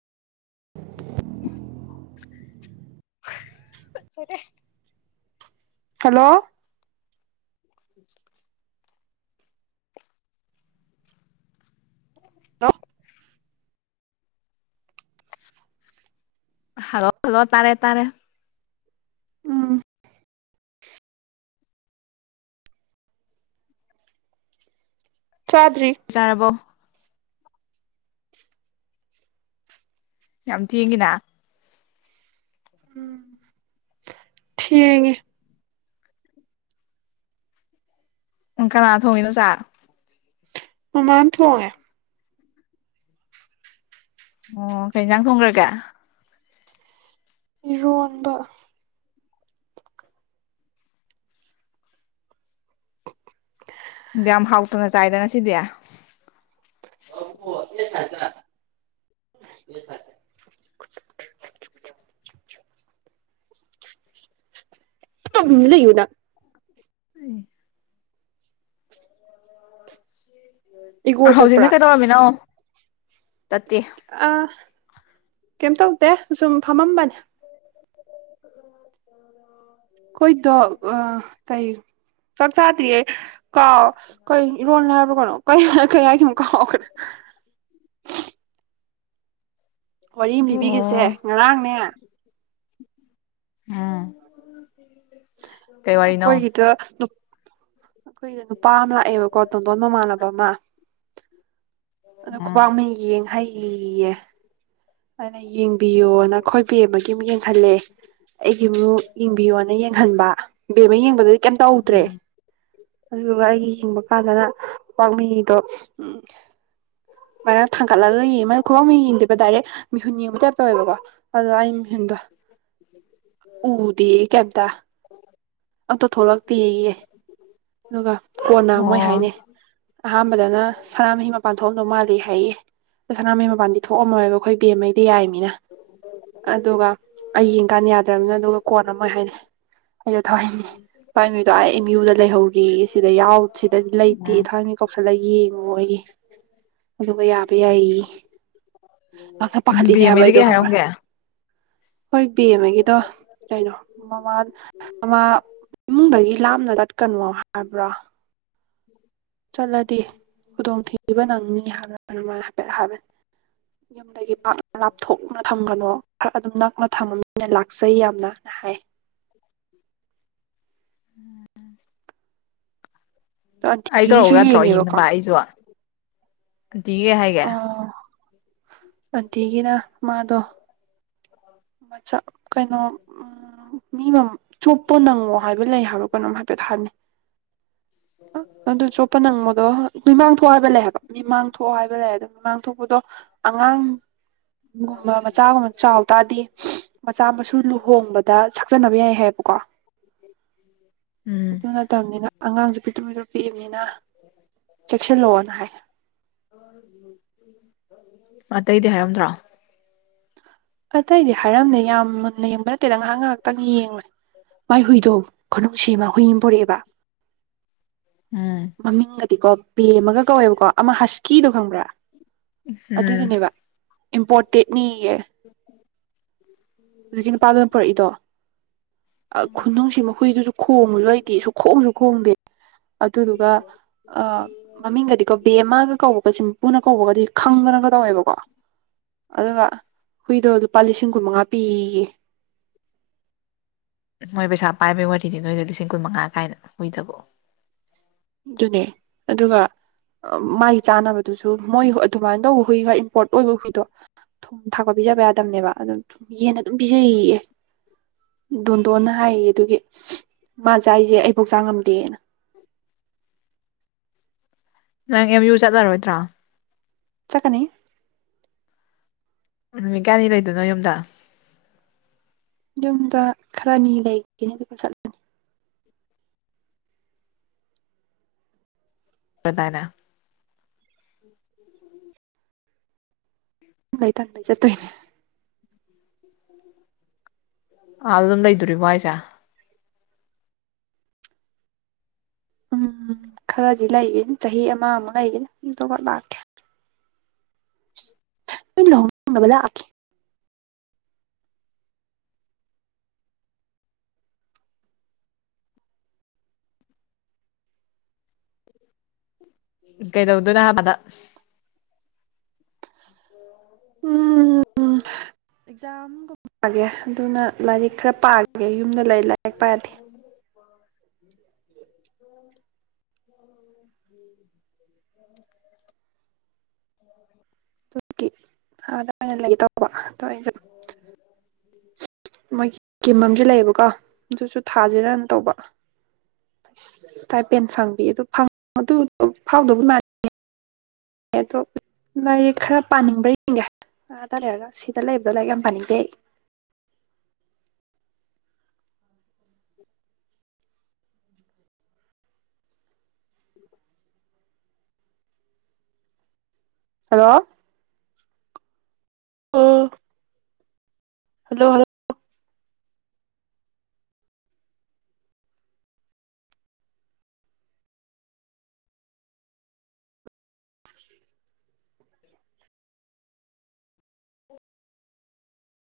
ꯐꯔꯦ ꯍꯜꯂꯣ ꯎꯝ [inaudible] ꯑ [inaudible] hello hello ꯇꯥꯔꯦ ꯇꯔꯦ ꯎꯝ ꯆꯥꯗ꯭ꯔꯤ ꯆꯥꯔꯕꯣ ꯌꯥꯝ ꯊꯦꯡꯉꯤꯅ ꯎꯝ ꯊꯦꯡꯉꯤ ꯎꯝ ꯀꯅꯥ ꯊꯣꯡꯉꯤꯅꯣ ꯆꯥ ꯃꯃꯥꯟ ꯊꯣꯡꯉꯦ ꯑꯣ ꯀꯩꯖꯥꯡ ꯊꯣꯡꯈ꯭ꯔꯒ ꯏꯔꯣꯟꯕ ꯌꯥꯝ ꯍꯥꯎꯇꯅ ꯆꯥꯏꯗ ꯉꯁꯤꯗꯤ ꯑ ꯑꯣ ꯑꯦ ꯊꯥꯖ [inaudible] [inaudible] [inaudible] ꯂꯩꯌꯨ ꯅꯪ ꯎ ꯏꯒꯣ ꯆꯠꯄ꯭ꯔꯥ ꯍꯧꯖꯤꯛꯅ ꯀꯩꯗꯧꯔꯝꯃꯤꯅꯣ ꯆꯠꯇꯦ ꯑ ꯀꯩꯝ ꯇꯧꯗꯦ ꯁꯨꯝ ꯐꯝꯃꯝꯕꯅꯤ [inaudible] ꯀꯣꯏꯗꯣ ꯑ ꯀꯩ ꯆꯥꯛ ꯆꯥꯗ꯭ꯔꯤꯌꯦ ꯀꯥꯎ ꯀꯩ ꯏꯔꯣꯜꯅ ꯍꯥꯏꯔꯕ꯭ꯔꯣ ꯀꯅꯣ ꯀꯌꯥꯒꯤ ꯑꯃꯨꯛꯀ ꯍꯥꯎ ꯋꯥꯔꯤ ꯑꯃ ꯂꯤꯕꯤꯒꯁꯦ ꯑꯣ ꯉꯔꯥꯡꯅꯦ ꯎꯝ ꯀꯩ ꯋꯥꯔꯤꯅꯣ ꯑꯩꯈꯣꯏꯒꯤꯗ ꯑꯩꯈꯣꯏꯗ ꯅꯨꯄꯥ ꯑꯃ ꯂꯥꯛꯑꯦꯕꯀꯣ ꯇꯣꯟꯗꯣꯟ ꯃꯃꯥꯟꯅꯕ ꯑꯃ ꯑꯗꯣ ꯎꯝ ꯈꯨꯕꯥꯛꯅꯩ ꯌꯦꯡ ꯍꯩꯌꯦ ꯑꯩꯅ ꯌꯦꯡꯕꯤꯌꯣ ꯅꯈꯣꯏꯕꯤ ꯑꯃꯒꯤ ꯑꯃꯨꯛ ꯌꯦꯡꯁꯜꯂꯛꯑꯦ ꯑꯩꯒꯤꯃꯛ ꯌꯦꯡꯕꯤꯌꯣꯅ ꯌꯦꯡꯍꯟꯕ ꯕꯦꯝ ꯑꯃ ꯌꯦꯡꯕꯗꯗꯤ ꯀꯩꯝ ꯇꯧꯗ꯭ꯔꯦ ꯎꯝ ꯑꯗꯨꯗꯨꯒ ꯑꯩꯒꯤ ꯍꯤꯡꯕ ꯀꯥꯟꯗꯅ ꯄꯋꯥꯛꯃꯤꯗꯣ ꯎꯝ ꯃꯔꯔꯥꯡ ꯊꯥꯡꯒꯠꯂꯒ ꯌꯦꯡꯉ ꯃ ꯈꯨꯕꯡ ꯃ ꯌꯦꯡꯗꯦꯕ ꯗꯥꯏꯔꯦꯛ ꯃꯤꯍꯨꯟ ꯌꯦꯡꯕ ꯇꯥꯏꯞꯇꯧꯋꯦꯕꯀꯣ ꯑꯗꯣ ꯑꯩ ꯃꯤꯍꯨꯟꯗꯣ ꯎꯗꯤ ꯀꯦꯗ ꯑꯝꯇ ꯊꯣꯛꯂꯛꯇꯤ ꯍꯏꯦ ꯑꯗꯨꯒ ꯀꯣꯟꯅ ꯃꯣꯏ ꯑꯣ ꯍꯥꯏꯅꯤ ꯑꯍꯥꯟꯕꯗꯅ ꯁꯅꯥꯃꯍꯤ ꯃꯄꯥꯟ ꯊꯣꯛꯑꯗꯧ ꯃꯥꯜꯂꯤ ꯍꯥꯏꯌꯦ ꯑꯗꯣ ꯁꯅꯥꯃꯍꯤ ꯃꯄꯥꯟꯗꯤ ꯊꯣꯛꯑꯝꯃꯣꯏꯕ ꯑꯩꯈꯣꯏ ꯕꯦꯝꯃꯩꯗꯤ ꯌꯥꯏ ꯃꯤꯅ ꯑꯗꯨꯒ ꯑꯩ ꯌꯦꯡꯀꯥꯟ ꯌꯥꯗ꯭ꯔꯕꯅꯤꯅ ꯑꯗꯨꯒ ꯀꯣꯟꯅꯝꯃꯣꯏ ꯍꯥꯏꯅꯤ ꯑꯩꯗꯣ ꯊꯋꯥꯏꯅꯤ ꯊꯋꯥꯏ ꯃꯤꯗꯣ ꯑꯩ ꯑꯦꯝ ꯌ꯭ꯌꯨꯗ ꯂꯩꯍꯧꯔꯤ ꯁꯤꯗ ꯌꯥꯎ ꯁꯤꯗꯗꯤ ꯂꯩꯇꯦ ꯊ ꯈꯂ ꯌꯦꯡꯉꯣ ꯑꯩꯒꯤ ꯑꯗꯨꯒꯕ ꯌꯥꯕ ꯌꯥꯏ ꯀꯥꯛꯊꯠ ꯎꯝ ꯄꯥꯈꯠꯂꯤꯅꯦ ꯍꯥꯏꯕ ꯕꯦꯝꯃꯩꯗꯤ ꯑꯩꯗꯣ ꯀꯩ ꯈꯪꯕ꯭ꯔ ꯍꯥꯏꯔꯝꯒꯦ ꯍꯣꯏ ꯕꯃꯒꯤꯗꯣ ꯀꯩꯅꯣ ꯃꯃꯥꯃꯥ ꯏꯃꯨꯡꯗꯒꯤ ꯂꯥꯞꯅ ꯆꯠꯀꯅꯣ ꯍꯥꯏꯕ꯭ꯔꯣ ꯆꯠꯂꯗꯤ ꯈꯨꯗꯣꯡꯊꯤꯕ ꯅꯪꯅꯤ ꯍꯥꯏꯕ ꯑꯗꯨꯃꯥꯏꯅ ꯍꯥꯏꯐꯦꯠ ꯍꯥꯏꯕꯅꯤ ꯌꯨꯝꯗꯒꯤ ꯄꯥꯛꯅ ꯂꯥꯞꯊꯣꯛꯅ ꯊꯝꯒꯅꯣ ꯈꯔ ꯑꯗꯨꯝ ꯅꯛꯅ ꯊꯝꯃꯃꯤꯅ ꯂꯥꯛꯆꯩ ꯌꯥꯝꯅꯅ ꯍꯥꯏ ꯎꯝ ꯑꯗꯣ ꯑꯩ ꯑꯟꯇꯤꯒꯤꯁꯨ ꯀꯧ ꯌꯥꯗ꯭ꯔꯣ ꯌꯦꯡꯉꯦꯕꯀꯣ ꯌꯦꯡꯅꯕ ꯑꯩꯁꯨ ꯗꯤꯤꯒꯦ ꯍꯥꯏꯦ ꯑꯗꯨꯤꯒꯤꯅ ꯃꯥꯗꯣ ꯃꯆꯥ ꯀꯩꯅꯣ ꯎ ꯃꯤꯃ ꯆꯨꯞ ꯄꯣ ꯅꯪꯉꯣ ꯍꯥꯏꯕ ꯂꯩ ꯍꯥꯏꯕ꯭ꯔꯣ ꯀꯩꯅꯣꯝ ꯍꯥꯏꯐꯦꯠ ꯍꯥꯏꯔꯅꯤ ꯑꯗꯨ ꯆꯣꯞꯄ ꯅꯪꯉꯗꯣ ꯃꯤꯃꯥꯡ ꯊꯣꯛ ꯍꯥꯏꯕ ꯂꯩ ꯍꯥꯏꯕ ꯃꯤꯃꯥꯡ ꯊꯣꯛꯑꯣ ꯍꯥꯏꯕ ꯂꯩ ꯑꯗꯨꯣ ꯃꯃꯥꯡ ꯊꯣꯛꯄꯗꯣ ꯑꯉꯥꯡꯒꯨꯝꯕ ꯃꯆꯥꯒꯨꯝꯕ ꯆꯥꯎꯇꯥꯗꯤ ꯃꯆꯥ ꯃꯁꯨ ꯂꯨꯍꯣꯡꯕꯗ ꯁꯛꯆꯅꯕ ꯌꯥꯏ ꯍꯥꯏꯌꯦꯕꯀꯣ ꯎꯝ ꯑꯗꯨ ꯅꯠꯇꯕꯅꯤꯅ ꯑꯉꯥꯡꯁꯨ ꯄꯤꯠꯇ ꯄꯤ ꯄꯤꯕꯅꯤꯅ ꯆꯦꯛꯁꯤꯜꯂꯛꯑꯣꯅ ꯍꯥꯏ ꯑꯇꯩꯗꯤ ꯍꯥꯏꯔꯝꯗ꯭ꯔꯥ ꯑꯇꯩꯗꯤ ꯍꯥꯏꯔꯝꯅꯦ ꯌꯥꯝ ꯃꯨꯟꯅ ꯌꯦꯡꯕ ꯅꯠꯇꯦꯗ ꯉꯥꯏꯍꯥꯛ ꯉꯥꯏꯍꯥꯛꯇꯪ ꯌꯦꯡꯉꯣꯏ ꯃꯥꯏ ꯍꯨꯏꯗꯣ ꯈꯨꯅꯨꯡꯁꯤ ꯑꯃ ꯍꯨꯏ ꯑꯃ ꯄꯨꯔꯛꯑꯦꯕ ꯎꯝ ꯃꯃꯤꯡꯒꯗꯤꯀꯣ ꯕꯦꯝꯃꯒ ꯀꯧꯋꯦꯕꯀꯣ ꯑꯃ ꯍꯁꯀꯤꯗꯨꯣ ꯈꯪꯕ꯭ꯔꯥ ꯎꯝ ꯑꯗꯨꯗꯨꯅꯦꯕ ꯏꯝꯄꯣꯔꯇꯦꯠꯅꯤꯌꯦ ꯑꯗꯨꯒꯤ ꯅꯨꯄꯥ ꯂ ꯑꯣꯏꯅ ꯄꯨꯔꯛꯏꯗꯣ ꯈꯨꯅꯨꯡꯁꯤ ꯃꯈꯣꯏꯏꯗꯨꯁꯨ ꯈꯣꯡꯕꯁꯨ ꯂꯩꯇꯦꯁꯨ ꯈꯣꯡꯁꯨ ꯈꯣꯡꯗꯦ ꯑꯗꯨꯗꯨꯒ ꯃꯃꯤꯡꯒꯗꯤꯀꯣ ꯕꯦꯃꯒ ꯀꯧꯕꯒ ꯁꯤꯝꯄꯨꯅ ꯀꯧꯕꯒꯗꯤ ꯐꯪꯗꯅꯒ ꯇꯧꯋꯦꯕꯀꯣ ꯑꯗꯨꯒ ꯍꯨꯏꯗꯣ ꯂꯨꯄꯥ ꯂꯤꯁꯤꯡ ꯀꯨꯟꯃꯉꯥ ꯐ ꯃꯣꯏ ꯄꯩꯁꯥ ꯄꯥꯏꯕꯩ ꯋꯥꯔꯤꯗꯤ ꯅꯣꯏꯗ ꯂꯤꯁꯤꯡ ꯀꯨꯟ ꯃꯉꯥ ꯀꯥꯏꯅ ꯍꯨꯏꯗꯕꯣ ꯑꯗꯨꯅꯦ ꯑꯗꯨꯒ ꯃꯥꯒꯤ ꯆꯥꯅꯕꯗꯨꯁꯨ ꯃꯣꯏ ꯑꯗꯨꯃꯥꯏꯅ ꯇꯧꯕ ꯍꯨꯏ ꯈ ꯏꯝꯄꯣꯔꯠ ꯑꯣꯏꯕ ꯍꯨꯏꯗꯣ ꯊꯨꯝ ꯊꯥꯛꯄ ꯄꯤꯖꯕ ꯌꯥꯗꯕꯅꯦꯕ ꯑꯗꯨꯝ ꯌꯦꯦꯟꯅ ꯑꯗꯨꯝ ꯄꯤꯖꯌꯦ ꯗꯣꯟꯗꯣꯟꯅ ꯍꯥꯏꯌꯦ ꯑꯗꯨꯒꯤ ꯃꯥ ꯆ ꯑꯩꯁꯦ ꯑꯩꯕꯨꯧ ꯆꯥꯛ ꯉꯝꯗꯦꯅ ꯅꯪ ꯑꯦꯝ ꯌꯨ ꯆꯠꯂꯔꯣꯏꯗ꯭ꯔꯥ ꯆꯀꯅꯤ ꯅꯨꯃꯤꯠ ꯀꯌꯥꯅꯤ ꯂꯩꯗꯣꯏꯅꯣ ꯌꯨꯝꯗ ꯌꯨꯝꯗ ꯈꯔꯅꯤ ꯂꯩꯒꯅꯤ ꯑꯗꯨꯒ ꯆꯠꯂꯅꯤ ꯄ꯭ꯔꯙꯅ ꯊ ꯊꯪꯩ ꯆꯠꯇꯣꯏꯅꯦ ꯑꯥ ꯑꯗꯨꯝ ꯂꯩꯗꯣꯔꯤꯕꯔꯤꯕꯣ ꯍꯥꯏꯁꯦ ꯎꯝ ꯈꯔꯗꯤ ꯂꯩꯌꯦ ꯆꯍꯤ ꯑꯃꯃꯨꯛ ꯂꯩꯌꯦꯦ ꯂꯥꯛꯀꯦ ꯂꯍꯣꯡꯕꯗ ꯀꯩ ꯇꯧꯗꯅꯍ ꯃꯗꯥ ꯎꯝ ꯑꯦꯛꯖꯥꯝꯒꯨꯝꯦ ꯑꯗꯨꯅ ꯂꯥꯏꯔꯤꯛ ꯈꯔ ꯄꯥꯒ ꯅ ꯂꯩ ꯂꯛꯄꯗꯤꯦ ꯍ ꯎ [inaudible] [inaudible] ꯑꯗꯨꯒꯤ ꯂꯩꯒꯦ ꯇꯧꯕ ꯑ ꯑꯩꯁꯨ ꯃꯣꯏꯒꯤ ꯀꯤꯝ ꯑꯃꯁꯨ ꯂꯩꯌꯦꯕꯀꯣ ꯑꯗꯨꯁꯨ ꯊꯥꯁꯦ ꯔꯟ ꯇꯧꯕ ꯇꯥꯏꯄꯦꯟ ꯐꯪꯕꯤ ꯑꯗꯨ ꯑꯗꯨ ꯐꯥꯎꯗꯧꯕ ꯃꯥ ꯑꯗꯣ ꯂꯥꯏꯔꯤꯛ ꯈꯔ ꯄꯥꯅꯤꯡꯕ꯭ꯔꯥ ꯌꯦꯡꯒꯦ ꯑ ꯇꯔꯦꯒ ꯁꯤꯗꯂ ꯏꯕꯗ ꯂ ꯀ ꯄꯅꯤꯗꯦ ꯑ ꯍꯜꯂꯣ ꯑꯝ ꯍꯜꯂꯣ ꯍꯜꯂꯣ